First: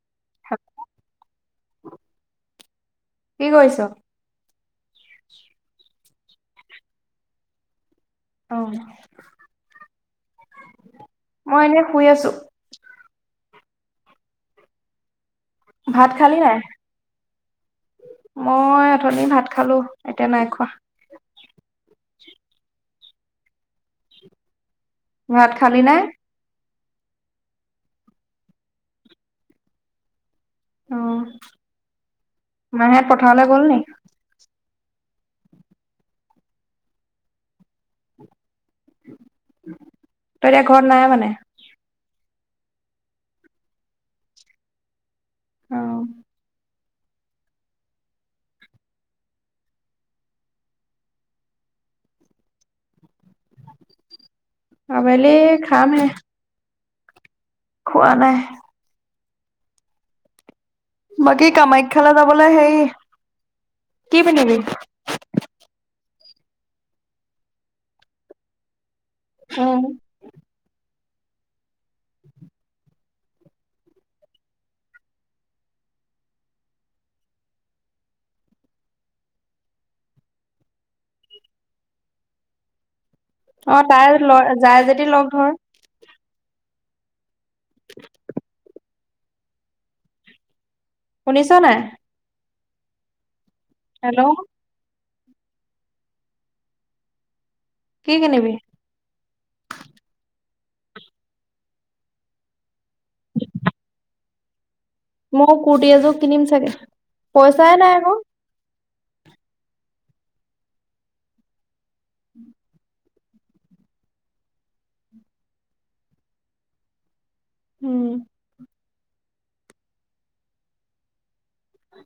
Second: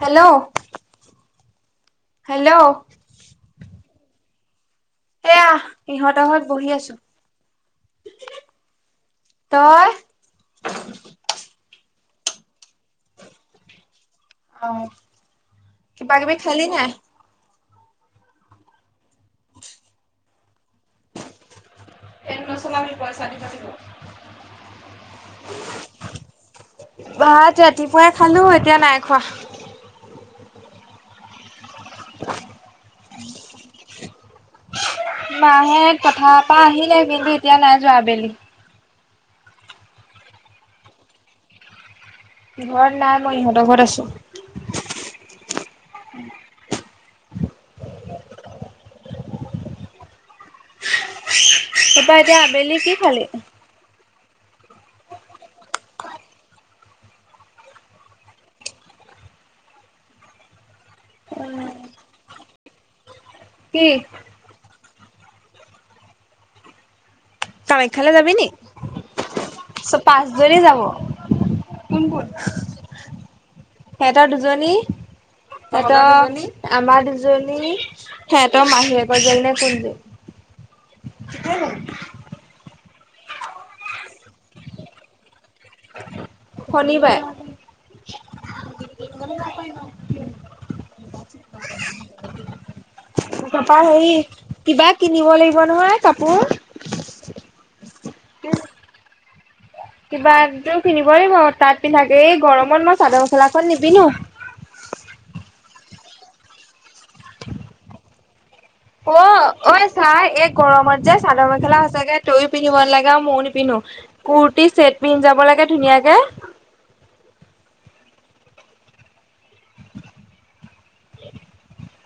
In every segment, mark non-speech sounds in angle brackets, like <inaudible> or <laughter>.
Hello. Hello. কি কৰিছ? এয়া ইহঁতৰ ঘৰত বহি আছোঁ। অ' মই এনে শুই আছোঁ। অ' কিবা কিবি খালি নাই। মই অথনি ভাত খালোঁ, এতিয়া নাই খোৱা। ফেন নচলাবি পইচা দিব লাগিব। ভাত খালি নে? ভাত ৰাতিপুৱাই খালোঁ এতিয়া নাই খোৱা। অ' মাহে পথাৰলৈ গ'ল নেকি। মাহে পথাৰৰ পৰা আহিলে কিন্তু এতিয়া নাই যোৱা আবেলি। তই এতিয়া ঘৰত নাই মানে। ঘৰত নাই মই ইহঁতৰ ঘৰত আছোঁ। অ'। তাৰপৰা এতিয়া আবেলি কি খালি? আবেলি খামহে। খোৱা নাই। বাকী কামাখ্যালৈ যাবলৈ হেৰি কি পিন্ধিবি। কামাখ্যালৈ যাবি নি, উম, পাঁচজনী যাব। সিহঁতৰ দুজনী। সিহঁতৰ আমাৰ দুজনী সিহঁতৰ মাহীয়েকৰ জীয়েক নে কোন <unintelligible> <unintelligible> <inaudible> অ' তাই ল যাই যদি লগ ধৰ। শনিবাৰ। শুনিছোঁ নাই। তাৰপৰা হেৰি, হেল্ল', কিবা কিনিব লাগিব নহয় কাপোৰ। কি কিনিবি? কিবা একযোৰ কিনিব লাগিব তাত পিন্ধাকে এই গৰমত মই চাদৰ মেখেলাখন নিপিন্ধো। মই কুুৰটি এযোৰ কিনিম চাগে, পইচাই নাই আকৌ। অ', ঐ চাই এই গৰমত যে চাদৰ-মেখেলা সচাগে তয়ো পিন্ধিব নালাগে আৰু ময়ো নিপিন্ধো। কুৰ্তি চেট পিন্ধ যাব লাগে ধুনীয়াকে। উম। উ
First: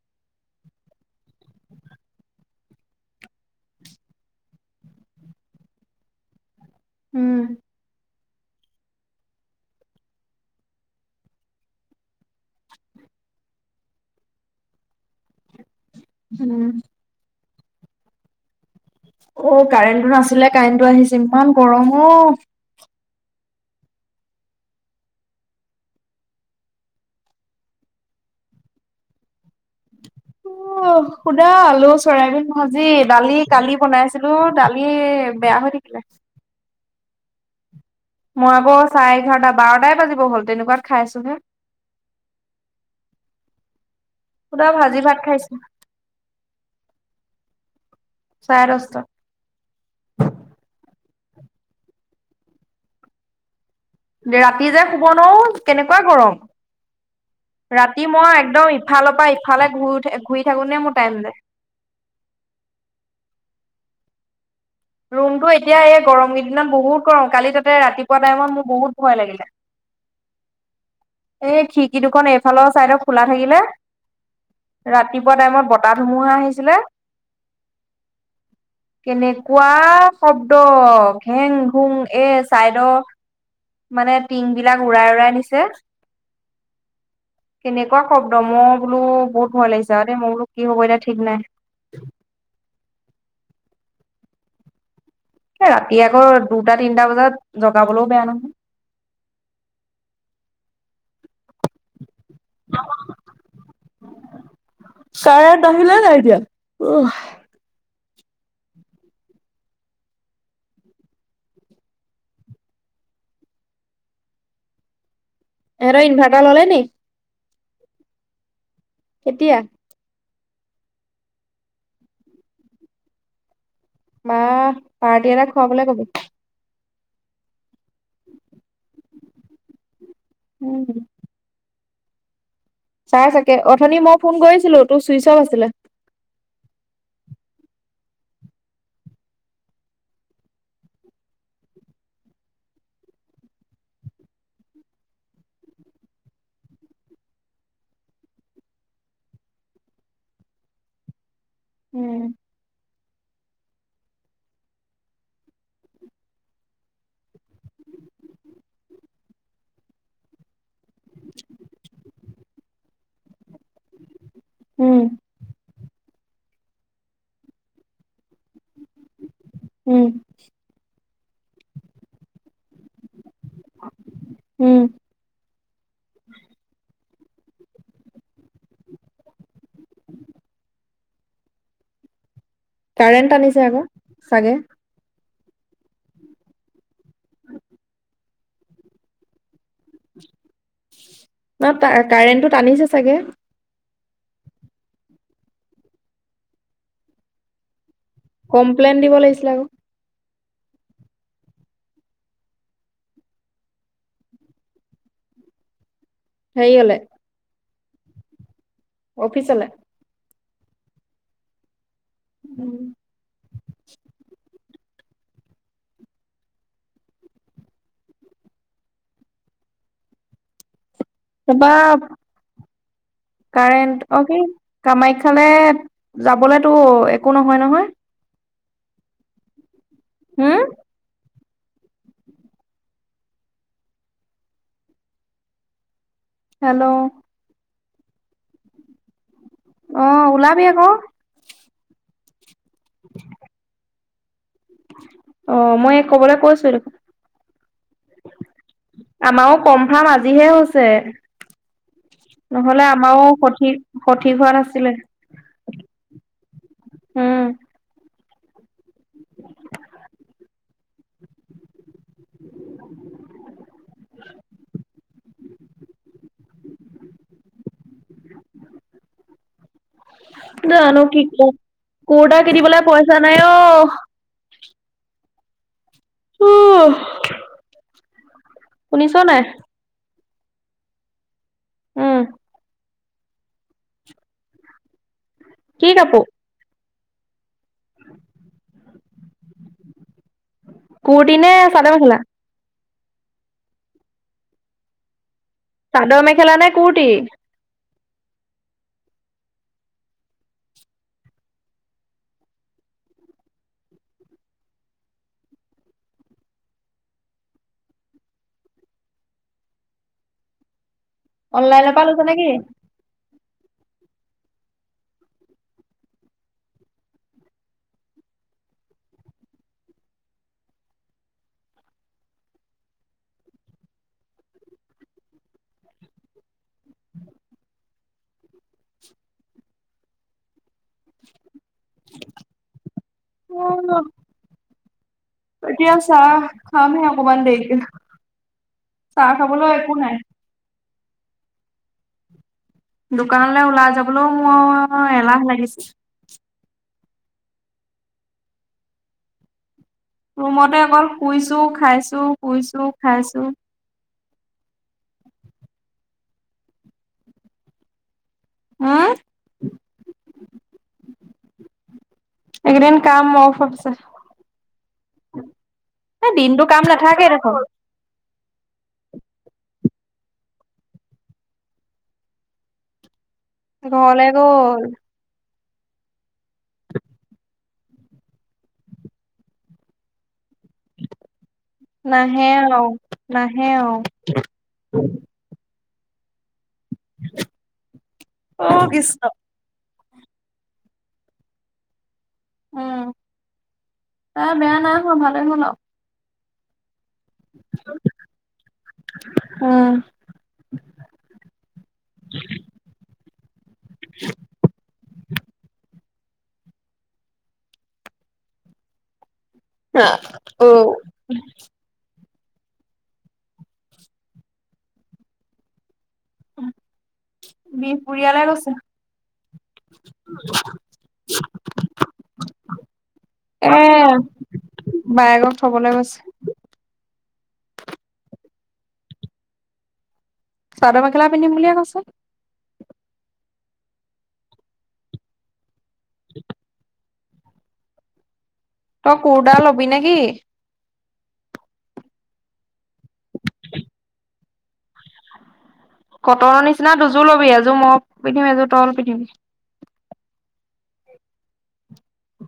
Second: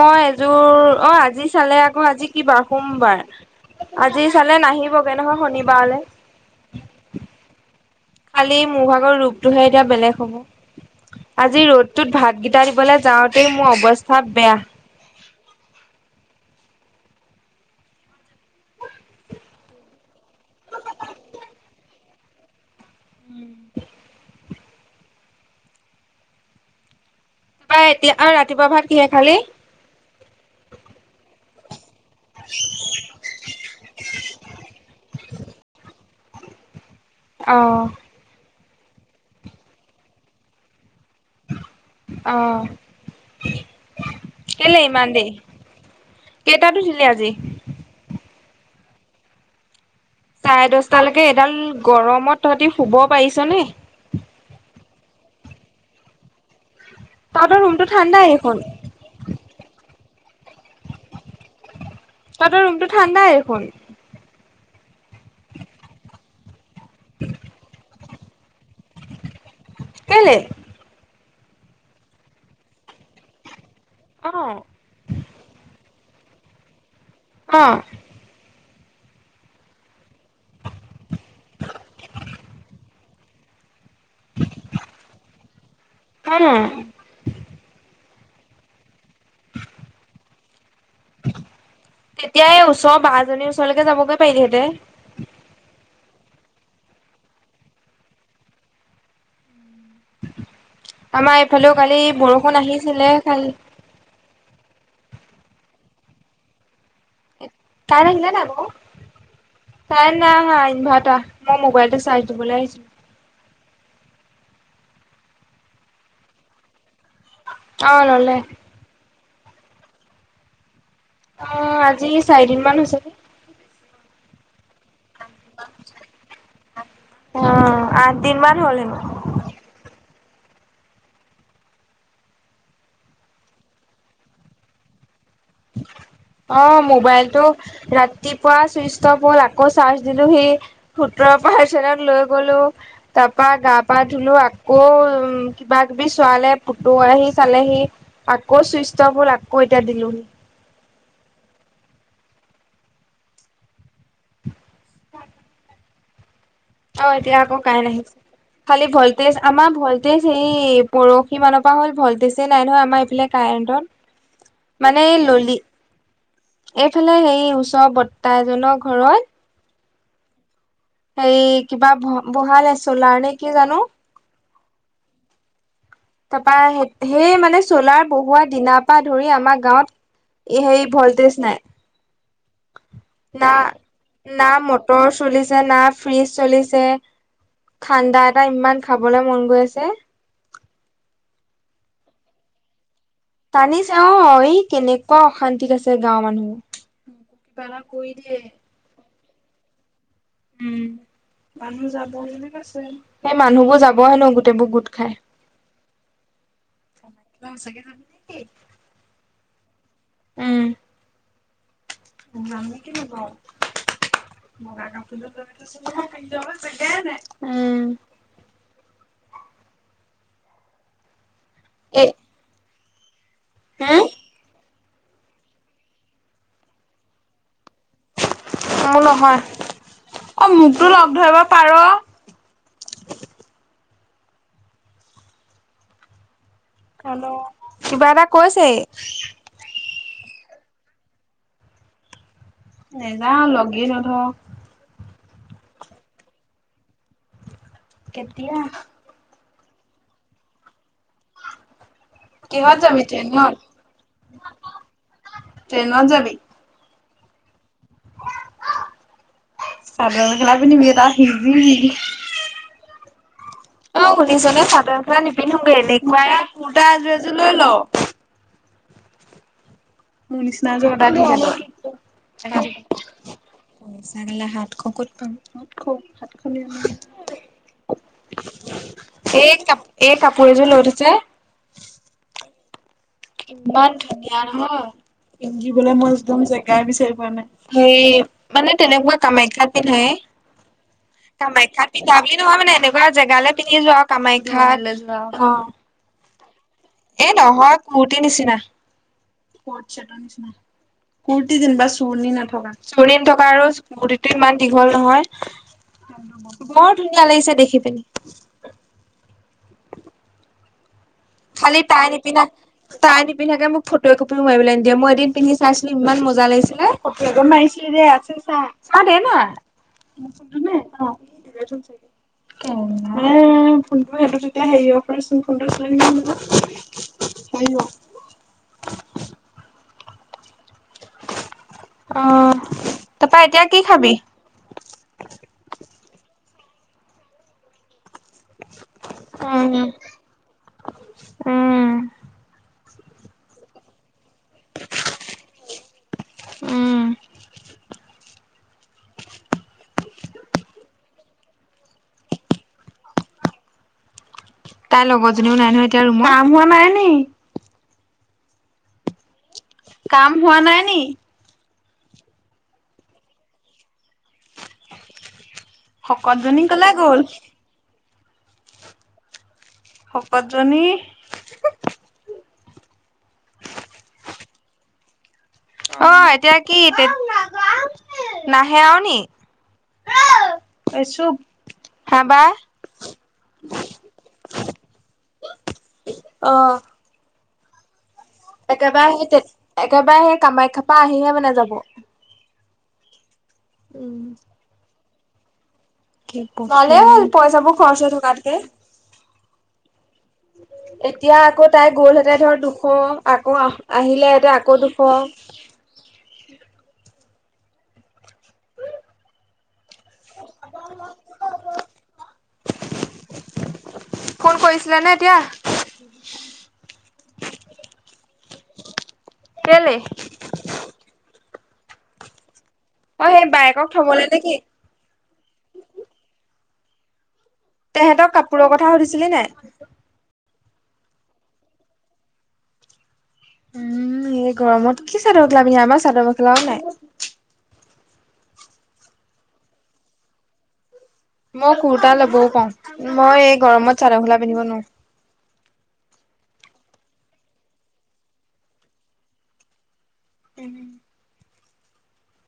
মই এযোৰ অ', জি চালে আকৌ আজি কি বাৰ? সোমবাৰ। আজি চালে নাহিবগে নহয় শনিবাৰলে। উম। খালি মোভাগৰ ৰূপটোহে এতিয়া বেলেগ হ'ব। আজি ৰ'দটোত ভাতগেইটা দিবলৈ যাওঁতেই মোৰ অৱস্থা বেয়া। উম। ঔ, কাৰেণ্টটো নাছিলে কাৰেণ্টটো আহিছে ইমান গৰম অ'। উম তা এতিয়া আৰু ৰাতিপুৱা ভাত কিহে খালি? অ', শুদা আলু চয়াবিন ভাজি, দালি কালি বনাইছিলো দালি বেয়া হৈ থাকিলে। অ'। <unintelligible> চাৰে এঘাৰটা বাৰটাই বাজিব হ'ল তেনেকুৱা খাইছোহে। অ', সুদা কেলে ভাজি ইমান ভাত দেৰি? খাইচ'। কেইটাত উঠিলি আজি? চাৰে দচটা। চাৰে দচটালেকে এডাল গৰমত তহঁতি শুব পাৰিছ নে? ৰাতি যে শুব নোৱাৰো কেনেকুৱা গৰম। তহঁতৰ ৰুমটো ৰাতি ঠাণ্ডাই মই দেখোন, একদম ইফালৰ পৰা ইফালে ঘূৰু-ঘূৰি থাকোতে মোৰ টাইম যায়। তাতৰ ৰুমটো ঠাণ্ডাই দেখোন। ৰুমটো এতিয়া এই গৰম কিদিনত বহুত গৰম, কালি তাতে ৰাতিপুৱা টাইমত মোৰ বহুত ভয় লাগিলে। কেলে? এই খিৰিকি দুখন এইফালৰ চাইডৰ খোলা থাকিলে অ', ৰাতিপুৱা টাইমত বত তাহ ধুমুহা আহিছিলে অ'। কেনেকুৱা শব্দ ঘেং-ঘুং এ চাইদৰ মানে টিং বিলাক উৰাই-উৰাই নিছে। অ'। কেনেকুৱা শব্দ মই বোলো বহুত ভয় লাগিছে আৰু দে মই বোলো কি হ'ব এতিয়া ঠিক নাই তেতিয়া এই ওচৰৰ বাজনীৰ ওচৰলৈকে যাবগে পাৰিলেহেঁতেন। এ ৰাতি আকৌ দুটা-তিনটা বজাত জগাবলৈও বেয়া নহয়। আমাৰ এইফালেও কালি বৰষুণ আহিছিলে কা চাৰেণ্ট আহিল নে নাই এতিয়া? উহ <unintelligible> কাৰেন্ট নাই অহা ইনভাটাৰ মই মোবাইলতো চাৰ্জ দিবলৈ আহিছো। এহেতৰ ইনভাৰটাৰ ল'লে নি? অ', ললে। কেতিয়া? অ', আজি চাৰিদিন মান হৈছে। <unintelligible> পাৰ্টি এটা খুৱাবলে কবি। অ', আঠ দিন মান হ'ল হেনো। উম। ছাৰ চাগে, অথনি মই ফোন কৰিছিলো তোৰ চুইচঅফ আছিলে। অ', মোবাইলটো ৰাতিপুৱা চুইচ অফ হ'ল আকৌ চাৰ্জ দিলো সেই সোতৰ পাৰচেনট লৈ গ'লো, তাৰপা গা পা ধুলো আকৌ উ কিবাকিবি চোৱা লে পুতু আহি চালেহি, আকৌ চুইষ্ট অফ হ'ল, আকৌ এতিয়া দিলোহি উ। অ', এতিয়া আকৌ কাৰেণ আহিছে। খালি ভল্টেজ, আমাৰ ভল্টেজ হেই, পৰখি মানৰ পৰা হ'ল ভল্টেজে নাই নহয় আমাৰ এইফালে কাৰেণ কাৰেণ্টত, উম মানে ললি। এইফালে হেয়ি, ওচৰ বৰ্তা এজনৰ ঘৰত উ। হেৰি, কিবা বহালে চ'লাৰ নে কি জানো! উ। তাৰপা, সেই মানে চ'লাৰ বহুৱা দিনাৰ পৰা ধৰি আমাৰ গাঁৱত এ, হেয়ি, ভল্টেজ নাই। কাৰেণ্ট না, টানিছে আকৌ না চাগে মটৰ চলিছে না ফ্ৰিজ চলিছে। ঠাণ্ডা এটা ইমান খাবলৈ মন গৈ আছে। ন, তা কাৰেণ্টটো টানিছে চাগে। টানিছে অ', ই কেনেকুৱা অশান্তিত আছে গাঁৱৰ মানুহ। কমপ্লেইন দিব লাগিছিলে আক'। উ। মানুহ যাব বুলি কৈছে। সেই মানুহবোৰ যাব হেনো গোটেইবোৰ গোট খাই। হেৰিয়লে কিবা সচাঁকে যাবি নে কি? অফিচলে? উ। <unintelligible> <inaudible> বগা কাপোৰ যোৰ লৈ লৈছো নহয়, পিন্ধি যাবলৈ জেগাই নাই। উ। এবাব। এ হুম? কাৰেণ্ট, অ', কি, কামাখ্যালে যাবলেতো একো নহয় নহয়? মো নহয়, অ', হুম মোকটো লগ ধৰিব পাৰ। হেল্ল! কিবা এটা কৈছে এই। অ', ওলাবি আক'। নেযাওঁ, লগেই নধৰ। অ', মই এইক কবলৈ কৈছোৱে দেখোন। কেতিয়া? আমাৰো কমফাৰ্ম আজিহে হৈছে। কিহত নহ'লে যাবি আমাও ট্ৰেইনত? সঠিক, সঠিক হোৱা নাছিলে। ট্ৰেনত যাবি? উ। চাদৰ-মেখেলা পিন্ধিবি তাত, সিজিবি। অ', শুনিছনেে, চাদৰ মেখেলা নিপিন্ধোংগে। এনেকুৱা কুৰ্তা এজোৰ এজোৰ লৈ ল। মোৰ নিচিনা এযোৰ জানো অৰ্দাৰ কি দি দে কম তই। কুৰ্তা কিনিবলে পইচা নাই অ <unintelligible> কক'ত পাম <unintelligible> শুনিছ নাই এই কাপ, এই কাপোৰ এযোৰ লৈ থৈছে। উ। ইমান ধুনীয়া নহয়, কি পিন্ধিবলে মই কাপোৰ একদম জেগাই বিচাৰি পোৱা নাই। হেৰি, মানে তেনেকুৱা কামাখ্যাত পিন্ধায়ে। কুৰ্তি নে কামাখ্যাত চাদৰ মেখেলা পিন্ধা বুলি নহয় মানে, এনে পোৰা জেগালৈ পিন্ধি যোৱা কামাখ্যাত, অ'। চাদৰ-মেখেলা নে। কুৰ্তি? এই নহয় কূৰ্তিৰ নিচিনাৰ কূৰ্তি যেনিবা চুৰণি নথকা চুৰণি নথকা আৰু কূৰ্তিটো ইমান দীঘল নহয়। বৰ ধুনীয়া লাগিছে দেখি পিনে। <inaudible> খালি অনলাইনৰ পৰা তাই লৈছা নিপিন্ধা, নেকি? তাই নিপি নিপিন্ধাকে মোক ফটোৰ একপিও মাৰিবলৈ নিদিয়ে, মই এদিন পিন্ধি চাইছিলো ইমান মজা লাগিছিলে, ফটো এখন মাৰিছিলি দে আছে। চাহ, চা দে না। নাই ফোনটো সিহঁত তেতিয়া হেৰি অফাৰোন ফোনটো চ কৰিব। অ', <unintelligible> তাৰপা এতিয়া কি খাবি? এতিয়া। চাহ খামহে অকমান দেৰিকে, চাহ খাবলৈ উম। একো নাই। উম। দোকানলৈ ওলাই যাবলৈও মোৰ এলাহ লাগিছে। উম, ৰুমতে অকল শুইছো, খাইছো, শুইছো, খাইছো। তাইৰ লগৰজনীও নাই নহয় এতিয়া ৰুমত কাম হোৱা নাই নে। হম। কাম হোৱা নাই নি? এইকেইদিন কাম অফ্ আছে। এই শকতজনী দিনতটো কাম কলে গ'ল? নাথাকে দেখোন। শকতজনী। ঘৰলে গ'ল। অ' এতিয়া কি নাহে আৰু নি। <inaudible> এই চুপ। হা বা। নাহে আৰু নাহে আৰু। অ'। <inaudible> একেবাৰে কৃষ্ণ, সেই তে একেবাৰে সেই কামাখ্যা পা আহিহে মানে যাব। উম, তাই বেয়া নাই হোৱা ভালেই হ'ল আৰু। ভাল হ'ল পইচা বোৰ খৰচ হৈ থকাতকৈ। <unintelligible> এতিয়া আকৌ তাই গ'লহেঁতে ধৰ দুশ আকৌ আহিলে হেতে আকৌ দুশ। <inaudible> হা অ'। ফোন কৰিছিলে নে এতিয়া? বিহপুৰীয়ালে গৈছে, কেলে? অ সেই এ বায়েকক থবলে নে কি? বায়েকক থ'বলৈ গৈছে। তেহেঁতক কাপোৰৰ কথা সুধিছিলি নে নাই? চাদৰ-মেখেলা পিন্ধিম বুলিয়ে কৈছে। উম, এই গৰমত কি চাদৰ-মেখেলা পিন্ধি আমাৰ চাদৰ-মেখেলাও নাই। তই কোৰটা লবি নেকি? মই কুুটা ল'বও পাওঁ, মই এই গৰমত চাদৰ মেখেলা পিন্ধিব নোৱাৰো। কটনৰ নিচিনা দুযোৰ লবি এযোৰ মই পিন্ধিম এযোৰ তল পিন্ধিবি।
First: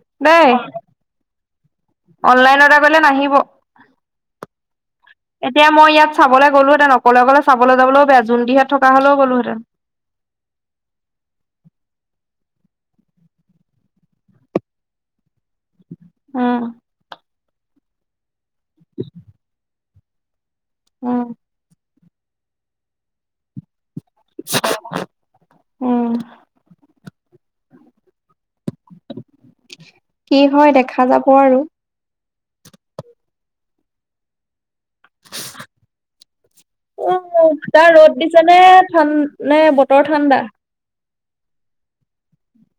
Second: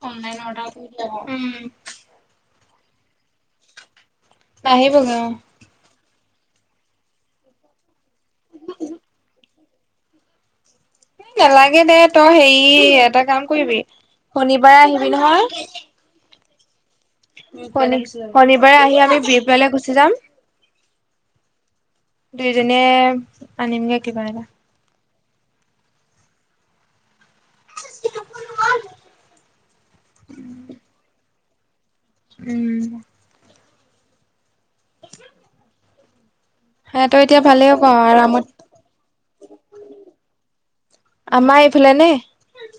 অনলাইন দেই অৰ্ডাৰ উম। এইফালে নাহিব। নাহিব। এতিয়া মই ইয়াত চাবলৈ গ'লো হেঁতেন অকলে অকলে চাবলৈ যাবলৈও বেয়া, জোনদিহাত থকা হ'লেও গ'লো হেঁতেন। ই নালাগে দে তই হেৰি এটা কাম কৰিবি। শনিবাৰে আহিবি নহয়। উম। শনিবাৰে আহি আমি বিৰপালে গুচি যাম। অ। দুইজনীয়ে আনিমগে কিবা এটা। অ। <unintelligible> কি হয় দেখা যাব আৰু। উম। উ সিহঁতৰ এতিয়া ভালেই হ'ব তাৰ ৰ'দ দিছে আৰামত নে-ন-নে বতৰ ঠাণ্ডা? আমাৰ এইফাল নে?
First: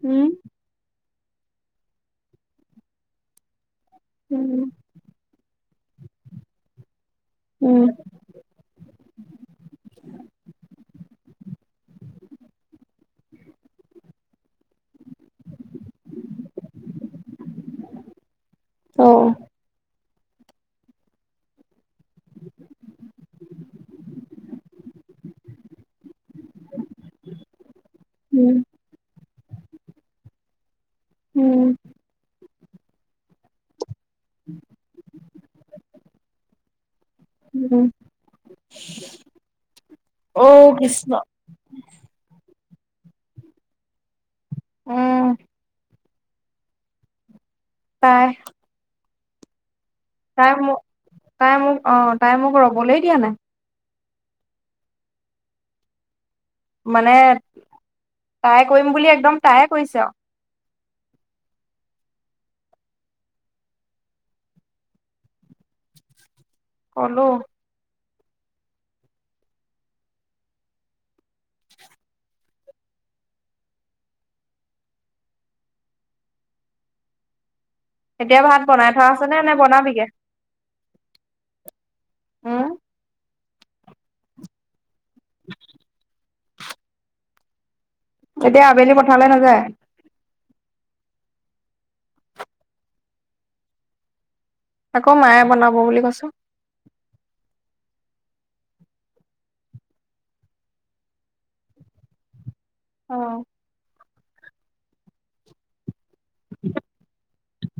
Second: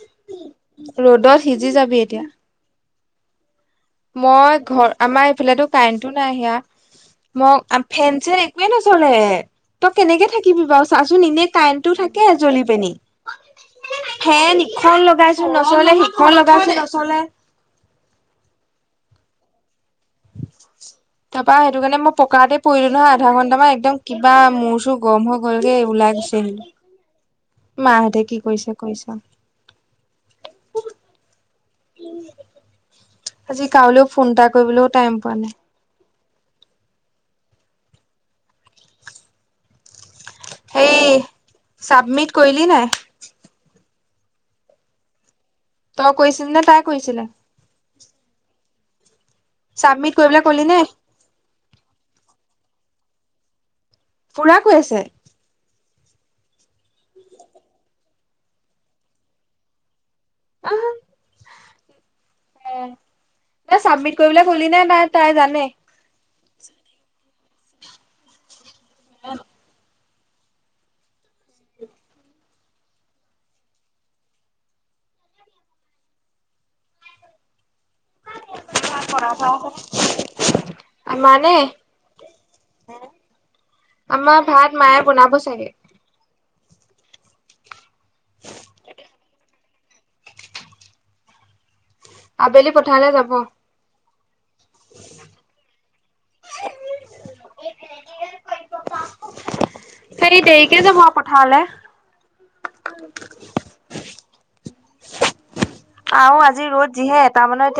উম। ৰ'দত সিজি যাবি এতিয়া। মই ঘৰ আমাৰ এইফালো কাৰেণ্টো নাই সিয়া। মোক উম ফেন-চেন একোৱে নচলে, তই কেনেকে থাকিবি বাৰু। চাচোন এনে টাইনটো থাকে জ্বলি পেনি ফেন ইখন লগাইছোন নচলে, সিখন লগাইছোন নচলে। অ। তাৰ পৰাা সেইটো কাৰণে মই পকাতে পৰিলো নহয় আধা ঘন্টা মান একদম কিবা মোৰ-চুৰ গম হৈ গলগে ওলাই গৈছে আহিলো। মাহঁতে কি উম কৰিছে কৰিছে। উম। আজি কাউলৈও ফোন এটা কৰিবলৈও টাইম পোৱা নাই। উম। অ হেই কৃষ্ণ। চাবমিট কৰিলি নে নাই? উম। তই কৈছিল নে তাই কৈছিলে? তাই। চাবমিট কৰিবলৈ তাই কলি মোক, নে তাই মোক অ তাই মোক ৰবলৈ দিয়া নাই। ফুৰা কৈ আছে। মানে তাই কৰিম বুলি একদম তাইে কৰিছে আৰু। <inaudible> উম চাবমিট কৰিব গলি নে তাই তাই জানে। কলো। <inaudible> কেতিয়া ভাত বনাই থোৱা আছে নে, নে বনাবিগে? আমাৰ নে? উম আমাৰ ভাত মায়ে বুনাব চাগে। এতিয়া আবেলি পঠালে নাযায়? আবেলি পথাৰলে যাব? আকৌ মায়ে বনাব বুলি কৈছো। <unintelligible> হেৰি দেৰিকে যাব পথাৰলে। অ <unintelligible> আহ আজি ৰ'দ যিহে, এটা মানৰ এতিয়া